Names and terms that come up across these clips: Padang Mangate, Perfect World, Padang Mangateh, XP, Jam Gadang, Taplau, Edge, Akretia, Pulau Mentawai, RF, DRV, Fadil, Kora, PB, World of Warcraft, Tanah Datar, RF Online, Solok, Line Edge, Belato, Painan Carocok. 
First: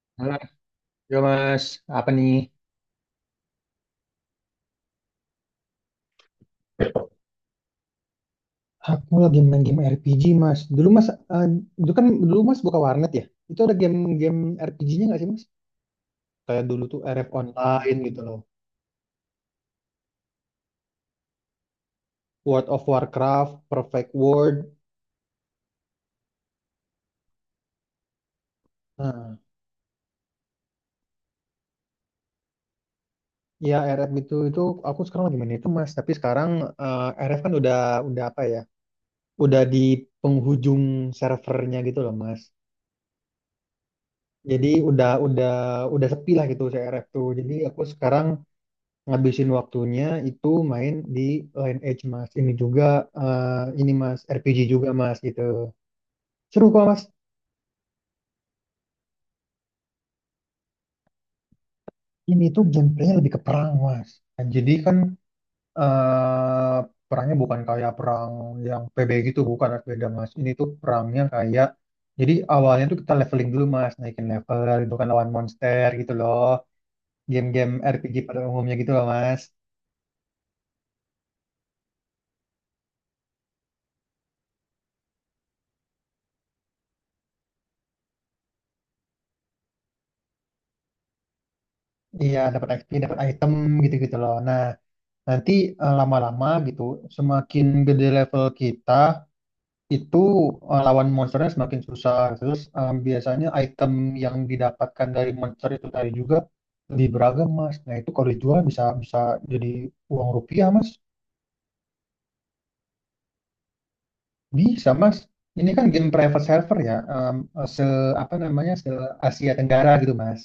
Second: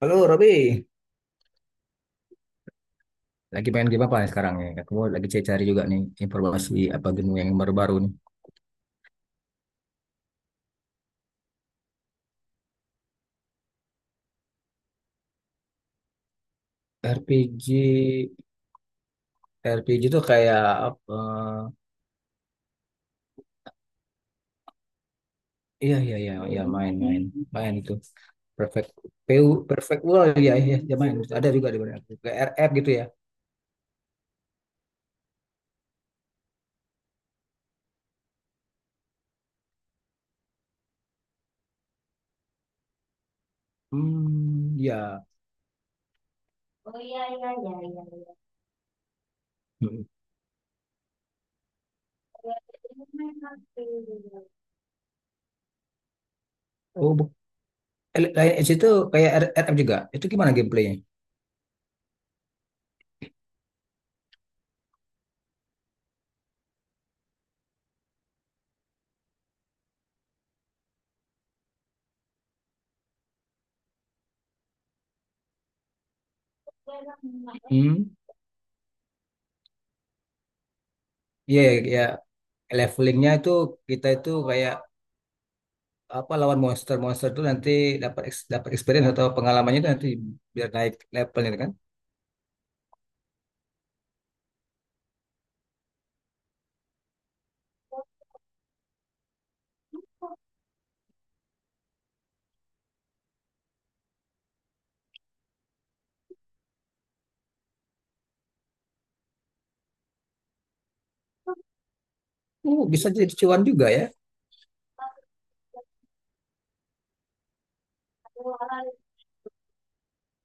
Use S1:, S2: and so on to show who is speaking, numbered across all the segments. S1: Halo
S2: Halo,
S1: Robi,
S2: yo Mas, apa nih?
S1: lagi pengen game apa nih sekarang nih? Aku lagi cari-cari juga nih informasi apa game yang baru-baru nih.
S2: Aku lagi main game RPG, Mas. Dulu Mas, eh, itu kan dulu Mas buka warnet ya. Itu ada game-game RPG-nya nggak sih, Mas? Kayak dulu tuh RF
S1: RPG,
S2: Online gitu loh.
S1: RPG tuh kayak apa?
S2: World of Warcraft, Perfect World.
S1: Iya iya iya iya, main itu. Perfect
S2: Nah,
S1: Perfect World, iya iya iya, main ada juga di mana aku kayak RF gitu ya.
S2: ya RF itu aku sekarang lagi main itu, Mas. Tapi sekarang RF kan udah apa ya? Udah di penghujung servernya gitu loh, Mas. Jadi
S1: Hmm,
S2: udah
S1: ya.
S2: udah udah sepi lah gitu si RF tuh. Jadi aku sekarang ngabisin
S1: Hmm.
S2: waktunya itu main di Line Edge mas, ini juga eh, ini mas RPG juga mas gitu, seru kok mas.
S1: Oh bu- Lain Edge itu kayak RF juga. Itu gimana gameplaynya?
S2: Ini tuh gameplaynya lebih ke perang mas. Nah, jadi kan eh, perangnya bukan kayak perang yang PB gitu, bukan mas, beda mas. Ini tuh perangnya kayak, jadi awalnya tuh kita leveling dulu mas, naikin level, itu kan lawan monster gitu loh, game-game
S1: Hmm,
S2: RPG pada umumnya gitu loh mas.
S1: iya iya iya. Levelingnya itu kita itu kayak apa, lawan monster-monster itu nanti dapat experience atau pengalamannya itu nanti biar naik levelnya kan.
S2: Iya, dapat XP, dapat item gitu-gitu loh. Nah, nanti lama-lama gitu, semakin gede level kita, itu lawan monsternya semakin susah. Terus biasanya item yang didapatkan dari monster itu tadi juga lebih beragam, Mas. Nah, itu kalau dijual bisa bisa jadi uang rupiah, Mas.
S1: Oh, bisa jadi cuan juga ya.
S2: Bisa, Mas. Ini kan game private server ya, se apa namanya, se Asia Tenggara gitu, Mas.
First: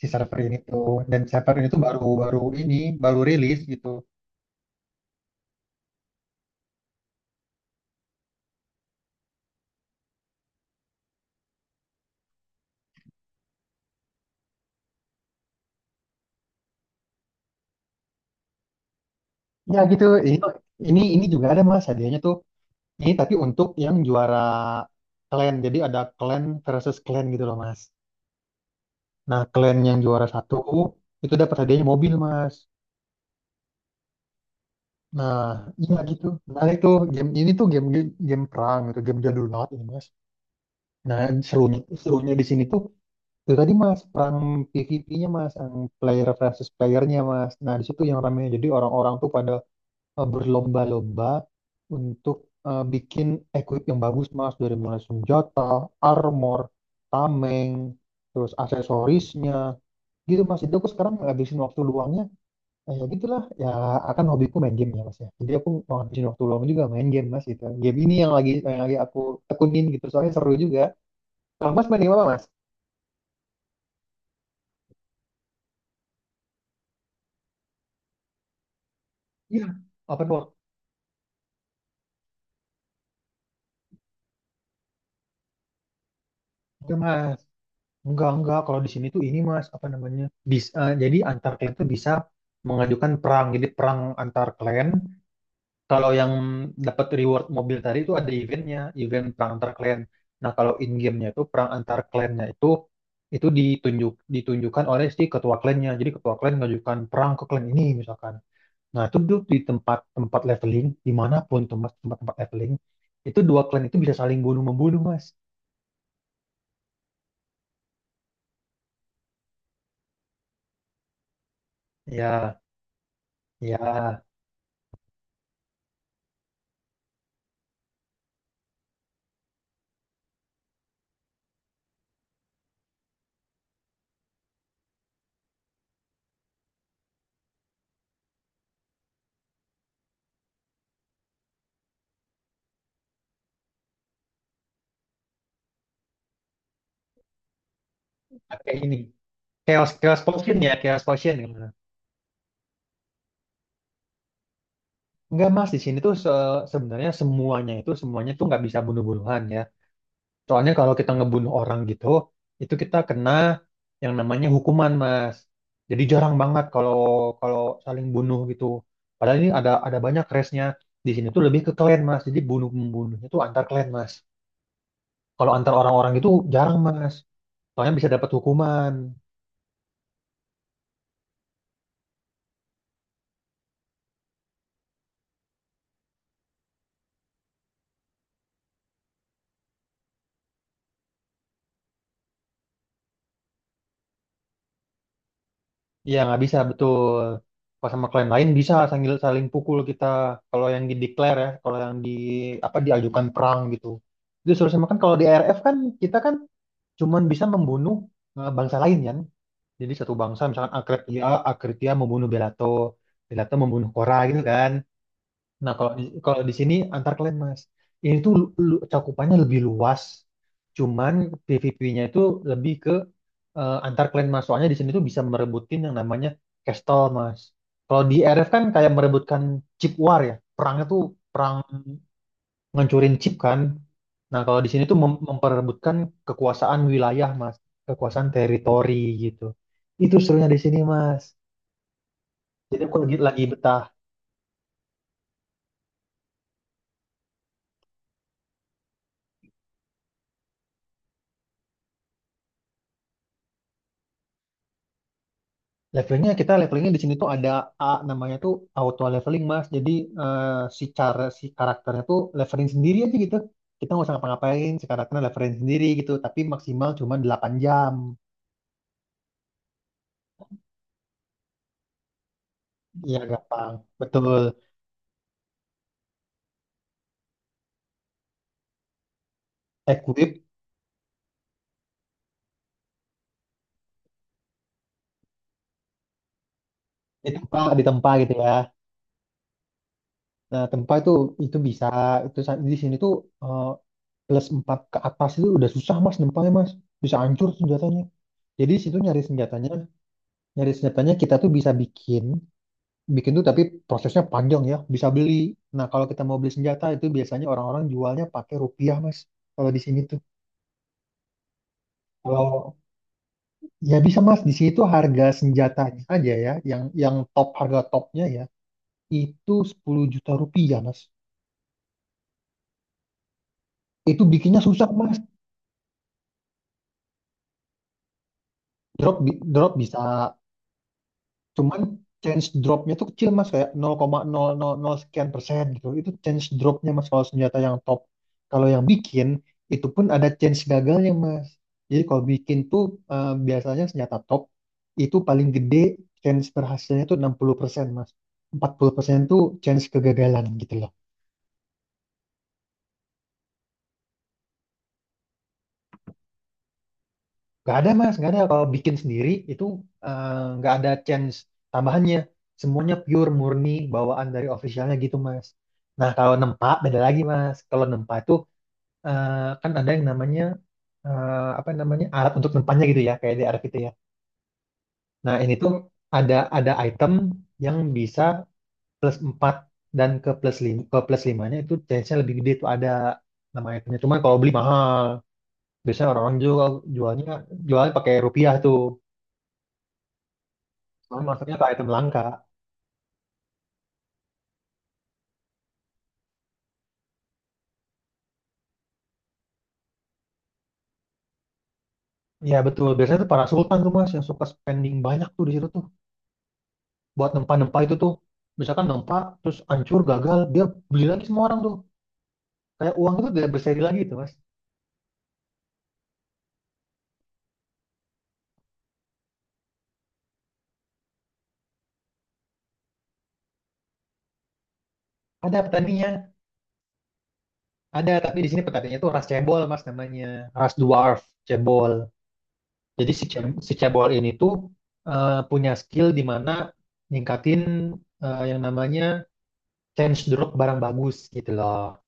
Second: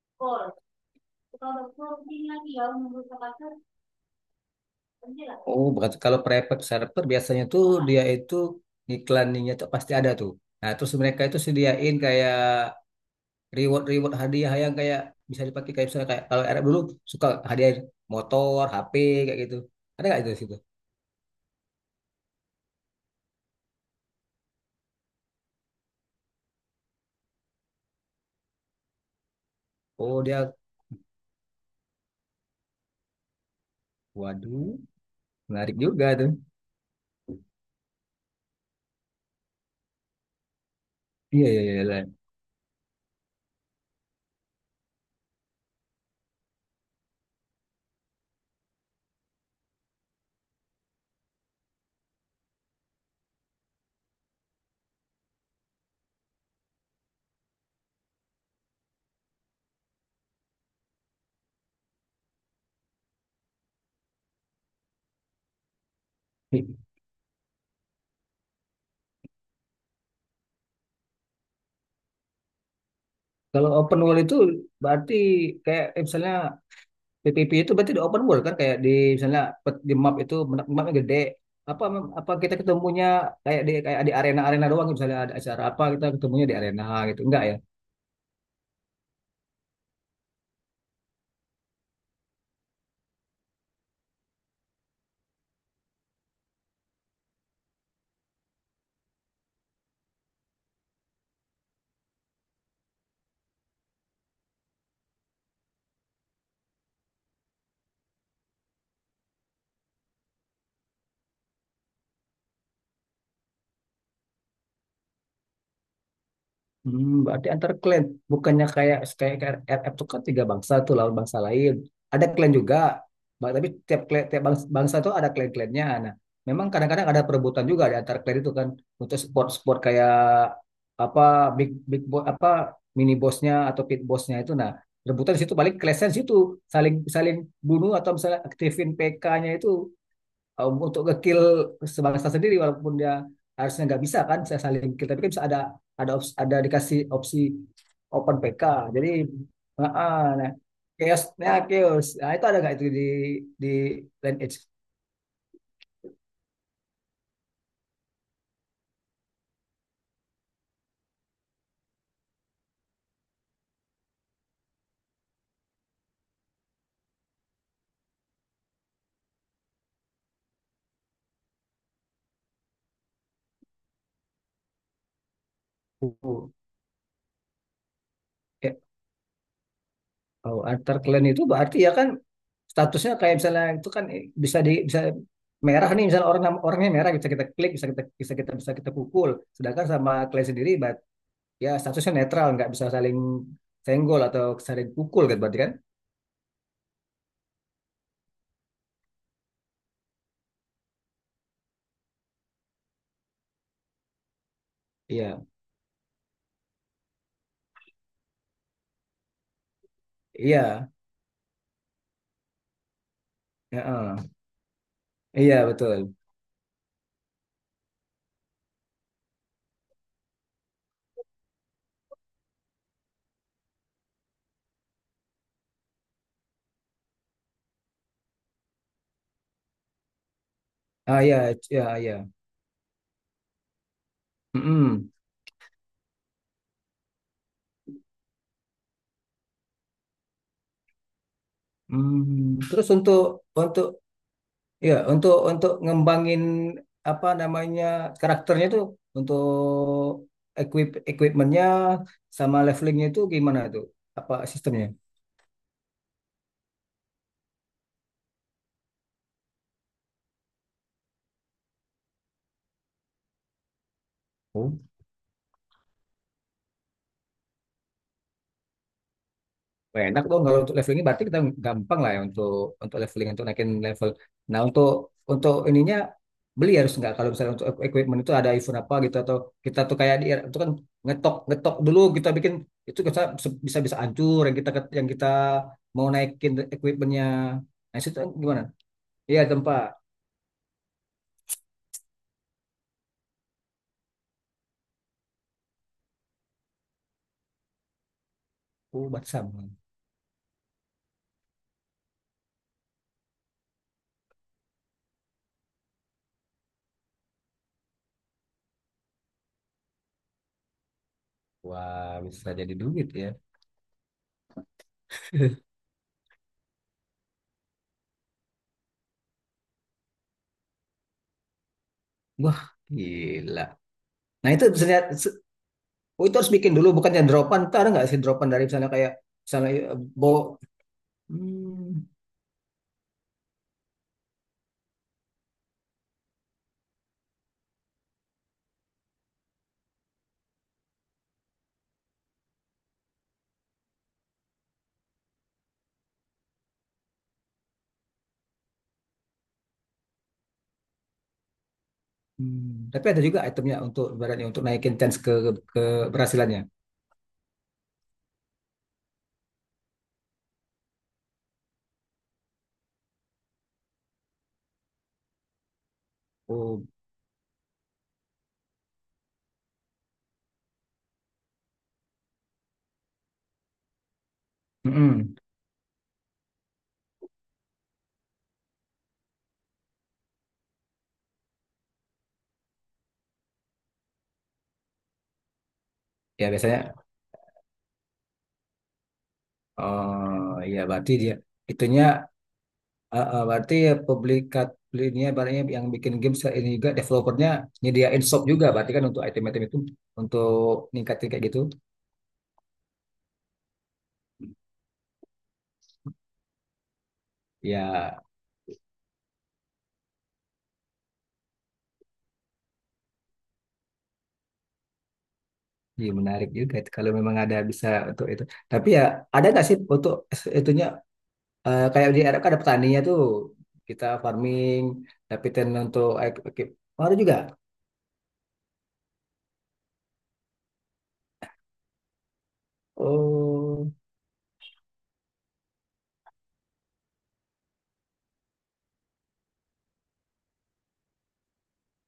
S2: Si server ini tuh, dan server ini tuh baru baru ini baru rilis gitu.
S1: Oh, berarti kalau private server biasanya tuh dia itu iklaninnya tuh pasti ada tuh. Nah, terus mereka itu sediain kayak reward-reward, hadiah yang kayak bisa dipakai kayak misalnya kayak kalau Arab dulu suka hadiah motor, HP kayak gitu.
S2: Ya gitu.
S1: Ada nggak itu di
S2: Ini
S1: situ?
S2: ini ini juga ada Mas hadiahnya tuh. Ini tapi untuk yang juara clan, jadi ada clan versus clan gitu loh mas. Nah clan yang
S1: Oh,
S2: juara
S1: dia,
S2: satu itu dapat hadiahnya mobil mas.
S1: waduh,
S2: Nah
S1: menarik
S2: iya
S1: juga
S2: gitu.
S1: tuh.
S2: Nah itu game ini tuh game game perang gitu, game jadul banget ini mas. Nah
S1: Iya, iya,
S2: serunya
S1: iya.
S2: serunya di sini tuh itu tadi mas, perang PvP-nya mas, yang player versus playernya mas. Nah di situ yang rame, jadi orang-orang tuh pada berlomba-lomba untuk bikin equip yang bagus Mas, dari mulai senjata, armor, tameng, terus aksesorisnya gitu Mas. Jadi aku sekarang ngabisin waktu luangnya ya gitulah ya, akan hobiku main game ya Mas ya. Jadi aku mau ngabisin waktu luang
S1: Iya.
S2: juga main game Mas gitu. Game ini yang lagi aku tekunin gitu, soalnya seru juga. Kalau Mas main game apa Mas?
S1: Kalau open world itu berarti kayak misalnya PPP itu berarti di open world kan kayak di misalnya
S2: Iya,
S1: di map
S2: open
S1: itu
S2: world.
S1: mapnya gede, apa, apa kita ketemunya kayak di arena-arena doang, misalnya ada acara apa kita ketemunya di arena
S2: Itu,
S1: gitu
S2: Mas.
S1: enggak ya?
S2: Enggak, enggak. Kalau di sini tuh ini Mas, apa namanya? Jadi antar klan tuh bisa mengajukan perang. Jadi perang antar klan. Kalau yang dapat reward mobil tadi itu ada eventnya, event perang antar klan. Nah, kalau in game-nya itu perang antar klannya itu, ditunjukkan oleh si ketua klannya. Jadi ketua klan mengajukan perang ke klan ini misalkan. Nah, itu tuh di tempat-tempat leveling, dimanapun tempat leveling, itu dua klan itu bisa saling bunuh membunuh Mas.
S1: Hmm, berarti antar klan bukannya kayak kayak RF itu kan tiga bangsa tuh lawan bangsa lain. Ada klan
S2: Ya,
S1: juga. Tapi tiap
S2: ya,
S1: klan, tiap bangsa, tuh ada klan-klannya. Nah, memang kadang-kadang ada perebutan juga di antar klan itu kan untuk sport-sport kayak apa, big big boss apa, mini bossnya atau pit bossnya itu. Nah, rebutan di situ paling clash situ saling saling bunuh, atau misalnya aktifin PK-nya itu untuk ngekill sebangsa sendiri walaupun dia harusnya nggak bisa kan saya saling kill, tapi kan bisa ada opsi, ada dikasih opsi open PK,
S2: kayak ini.
S1: jadi
S2: Chaos
S1: ah,
S2: chaos
S1: ah, nah,
S2: potion ya, chaos potion
S1: chaosnya
S2: ya.
S1: chaos nah itu ada nggak itu di Land Edge?
S2: Enggak mas, di sini tuh sebenarnya semuanya tuh nggak bisa bunuh-bunuhan ya. Soalnya kalau kita ngebunuh orang gitu, itu kita kena yang namanya hukuman mas. Jadi jarang banget kalau kalau saling bunuh gitu. Padahal ini ada banyak race-nya. Di sini tuh lebih ke clan mas. Jadi bunuh membunuhnya tuh antar clan mas. Kalau antar orang-orang itu
S1: Oh.
S2: jarang mas. Soalnya bisa dapat
S1: Eh,
S2: hukuman.
S1: oh, antar clan itu berarti ya kan statusnya kayak misalnya itu kan bisa di bisa merah nih, misalnya orang orangnya merah bisa kita klik, bisa kita bisa kita bisa kita pukul, sedangkan sama clan sendiri ya statusnya netral, nggak bisa saling senggol atau saling pukul gitu berarti kan?
S2: Iya nggak bisa, betul. Kalau sama klien lain bisa sambil saling pukul kita. Kalau yang di declare ya, kalau yang di apa, diajukan perang gitu. Itu suruh sama, kan kalau di
S1: Iya
S2: R F kan kita kan cuman bisa membunuh bangsa lain kan. Jadi satu bangsa misalkan
S1: iya,
S2: Akretia, Akretia membunuh Belato, Belato membunuh Kora
S1: heeh.
S2: gitu kan.
S1: Iya
S2: Nah
S1: betul.
S2: kalau di sini antar klien mas, ini tuh cakupannya lebih luas. Cuman PVP-nya itu lebih ke antar klan mas, soalnya di sini tuh bisa merebutin yang namanya castle mas. Kalau di RF kan kayak merebutkan chip war ya, perangnya tuh
S1: Ah, iya
S2: perang
S1: iya iya.
S2: ngancurin chip kan. Nah kalau di sini tuh
S1: Mm-mm.
S2: memperebutkan kekuasaan wilayah mas, kekuasaan teritori gitu. Itu serunya di sini mas,
S1: Hmm,
S2: jadi
S1: terus
S2: aku lagi
S1: untuk
S2: lagi betah.
S1: untuk ya untuk ngembangin apa namanya, karakternya itu untuk equipmentnya sama levelingnya itu gimana tuh, apa sistemnya?
S2: Levelingnya, levelingnya di sini tuh ada, A namanya tuh auto leveling mas. Jadi eh, si karakternya tuh leveling sendiri aja gitu. Kita nggak usah ngapa-ngapain, si karakternya leveling sendiri gitu. Tapi maksimal cuma 8 jam.
S1: Wah, enak dong kalau untuk levelingnya, berarti kita gampang lah ya untuk
S2: Iya
S1: leveling, untuk naikin
S2: gampang,
S1: level.
S2: betul.
S1: Nah untuk ininya, beli harus nggak kalau misalnya untuk equipment itu ada event apa gitu, atau kita tuh kayak di
S2: Equip
S1: itu kan ngetok ngetok dulu kita bikin itu bisa bisa bisa hancur yang kita mau naikin equipmentnya.
S2: ditempa
S1: Nah
S2: ditempa
S1: itu
S2: gitu ya.
S1: gimana? Iya tempat.
S2: Nah tempa itu bisa, itu di sini tuh eh, plus 4 ke atas itu udah susah mas nempanya mas. Bisa hancur senjatanya. Jadi di situ
S1: Oh
S2: nyari senjatanya,
S1: Batam.
S2: kita tuh bisa bikin. Bikin tuh tapi prosesnya panjang ya, bisa beli. Nah, kalau kita mau beli senjata itu biasanya orang-orang jualnya pakai rupiah, Mas. Kalau di sini tuh.
S1: Wah, bisa jadi
S2: Kalau
S1: duit ya.
S2: ya bisa, Mas, di sini tuh harga senjatanya aja ya, yang top harga topnya ya, itu Rp10 juta, Mas.
S1: Wah, gila.
S2: Itu
S1: Nah
S2: bikinnya
S1: itu
S2: susah,
S1: misalnya,
S2: Mas.
S1: oh, itu harus bikin dulu, bukannya dropan. Ntar ada nggak sih dropan dari misalnya kayak, misalnya
S2: Drop bisa. Cuman
S1: hmm,
S2: chance dropnya tuh kecil mas, kayak 0,000 sekian persen gitu. Itu chance dropnya mas kalau senjata yang top. Kalau yang bikin itu pun ada chance gagalnya mas. Jadi kalau bikin tuh biasanya senjata top itu paling gede chance berhasilnya tuh 60% mas. 40% tuh chance kegagalan gitu loh.
S1: hmm. Tapi ada juga itemnya untuk, ibaratnya untuk naikin chance ke keberhasilannya.
S2: Gak ada mas, gak ada. Kalau bikin sendiri itu eh, nggak ada chance tambahannya. Semuanya pure murni bawaan dari officialnya gitu mas. Nah kalau nempa
S1: Oh,
S2: beda lagi mas. Kalau nempa itu eh, kan ada yang namanya eh, apa namanya, alat untuk nempanya gitu ya, kayak DRV itu ya. Nah
S1: mm-mm.
S2: ini tuh ada item yang bisa plus empat, dan ke plus lima, ke plus 5-nya itu chance-nya lebih gede tuh, ada nama itemnya. Cuman kalau beli mahal. Biasanya orang-orang
S1: Ya biasanya,
S2: jualnya jualnya pakai rupiah tuh.
S1: oh ya berarti
S2: Cuman
S1: dia,
S2: masuknya ke item
S1: itunya,
S2: langka.
S1: berarti ya publikat, ini ibaratnya yang bikin ini juga developernya nyediain shop juga, berarti kan untuk item-item itu untuk ningkatin kayak gitu.
S2: Ya betul, biasanya tuh para sultan tuh mas yang suka spending banyak tuh di situ tuh. Buat nempa-nempa itu tuh.
S1: Ya,
S2: Misalkan nempa, terus hancur, gagal, dia beli lagi, semua orang tuh. Kayak uang itu tidak berseri lagi tuh mas.
S1: iya menarik juga itu kalau memang ada bisa untuk itu. Tapi ya ada nggak sih untuk itunya, kayak di Arab kan ada petaninya tuh, kita farming
S2: Ada
S1: dapetin untuk
S2: petaninya,
S1: ekip, ada juga.
S2: ada, tapi di sini petaninya tuh ras cebol mas namanya. Ras dwarf, cebol. Jadi si, si
S1: Oh
S2: cebol ini tuh punya skill di mana ningkatin yang namanya change drop barang bagus gitu loh.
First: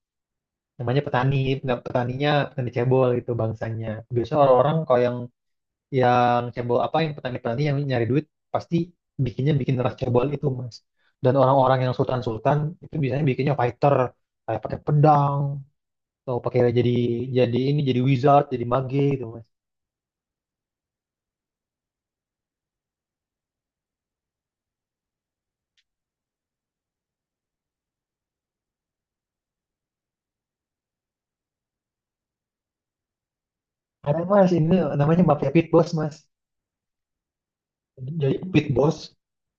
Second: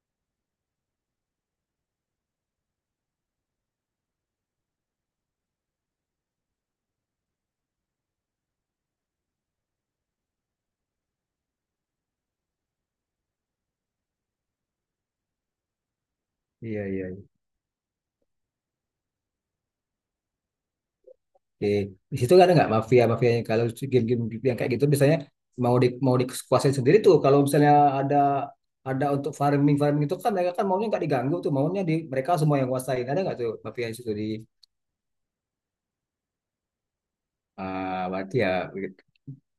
S2: Namanya petani, nggak, petaninya petani cebol itu bangsanya. Biasanya orang-orang kalau yang cebol apa yang petani-petani yang nyari duit pasti bikin ras cebol itu mas. Dan orang-orang yang sultan-sultan itu biasanya bikinnya fighter, kayak pakai pedang atau pakai,
S1: iya iya,
S2: jadi wizard, jadi mage gitu mas.
S1: oke, di situ kan ada nggak mafia mafia yang kalau si game-game yang kayak gitu biasanya mau di mau dikuasain sendiri tuh kalau misalnya ada ada untuk farming farming itu kan mereka kan maunya nggak diganggu tuh maunya di mereka semua yang kuasain, ada nggak tuh mafia di situ
S2: Ada
S1: di?
S2: mas, ini namanya mafia pit boss mas.
S1: Ah berarti
S2: Jadi
S1: ya begitu.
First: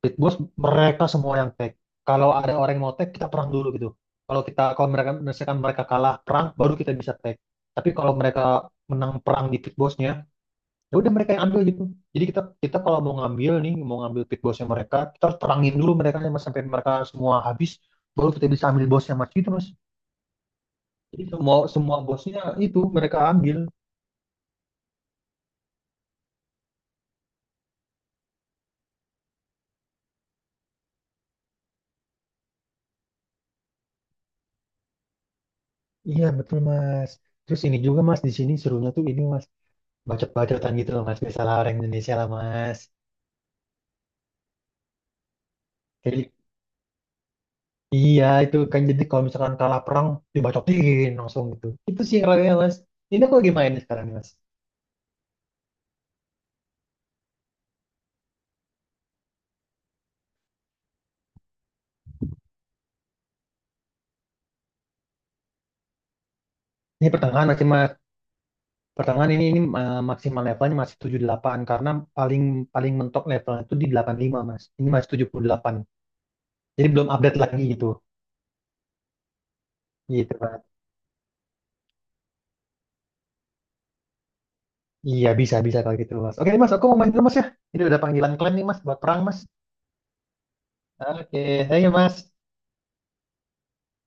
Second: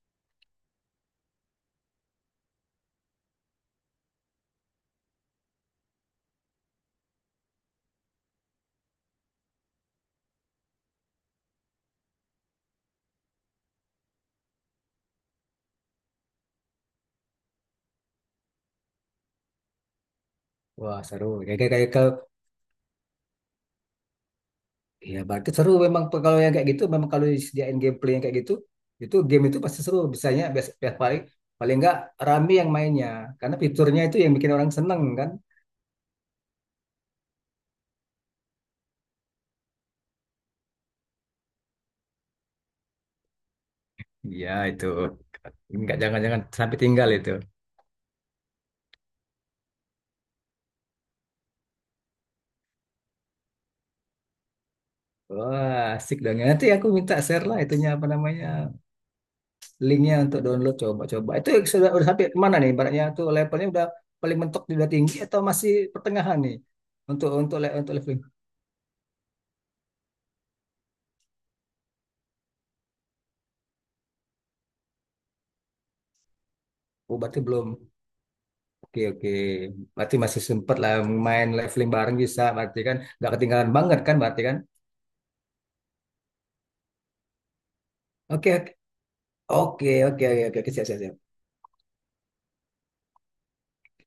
S2: pit boss mereka semua yang tag. Kalau ada orang yang mau tag, kita perang dulu gitu. Kalau kalau mereka misalkan mereka kalah perang, baru kita bisa tag. Tapi kalau mereka menang perang di pit bossnya, ya udah mereka yang ambil gitu. Jadi kita kita kalau mau ngambil nih, mau ngambil pit bossnya mereka, kita harus perangin dulu mereka nih, Mas, sampai mereka semua habis, baru kita bisa ambil bosnya mas gitu mas.
S1: Wah
S2: Jadi
S1: seru,
S2: semua
S1: kayak kayak kayak
S2: semua bosnya itu mereka ambil.
S1: iya, berarti seru memang kalau yang kayak gitu, memang kalau disediain gameplay yang kayak gitu, itu game itu pasti seru. Biasanya bias, bias- paling paling nggak rame yang mainnya, karena fiturnya itu yang bikin orang seneng kan.
S2: Iya betul mas. Terus ini juga mas, di sini serunya tuh ini mas, bacot-bacotan gitu loh mas, biasalah orang Indonesia lah mas.
S1: Iya itu. Nggak,
S2: Jadi
S1: jangan-jangan sampai tinggal itu.
S2: iya itu kan, jadi kalau misalkan kalah perang, dibacotin langsung gitu, itu sih yang mas, ini aku lagi main sekarang nih, mas.
S1: Wah, asik dong. Ya, nanti aku minta share lah itunya apa namanya, linknya, untuk download coba-coba. Itu sudah udah sampai mana nih? Ibaratnya tuh levelnya udah paling mentok udah tinggi atau masih pertengahan nih
S2: Ini
S1: untuk
S2: pertengahan masih
S1: untuk leveling?
S2: pertengahan, ini maksimal levelnya masih 78, karena paling paling mentok levelnya itu di 85 mas, ini masih 78, jadi belum
S1: Oh,
S2: update
S1: berarti
S2: lagi
S1: belum.
S2: gitu.
S1: Oke oke, berarti
S2: Gitu
S1: masih
S2: mas.
S1: sempet lah main leveling bareng bisa, berarti kan nggak ketinggalan banget kan, berarti kan?
S2: Iya bisa, bisa kalau gitu mas. Oke mas, aku mau main dulu mas ya, ini udah panggilan klien
S1: Oke
S2: nih
S1: oke
S2: mas buat perang mas.
S1: oke oke oke oke, siap siap siap.
S2: Oke, ayo mas.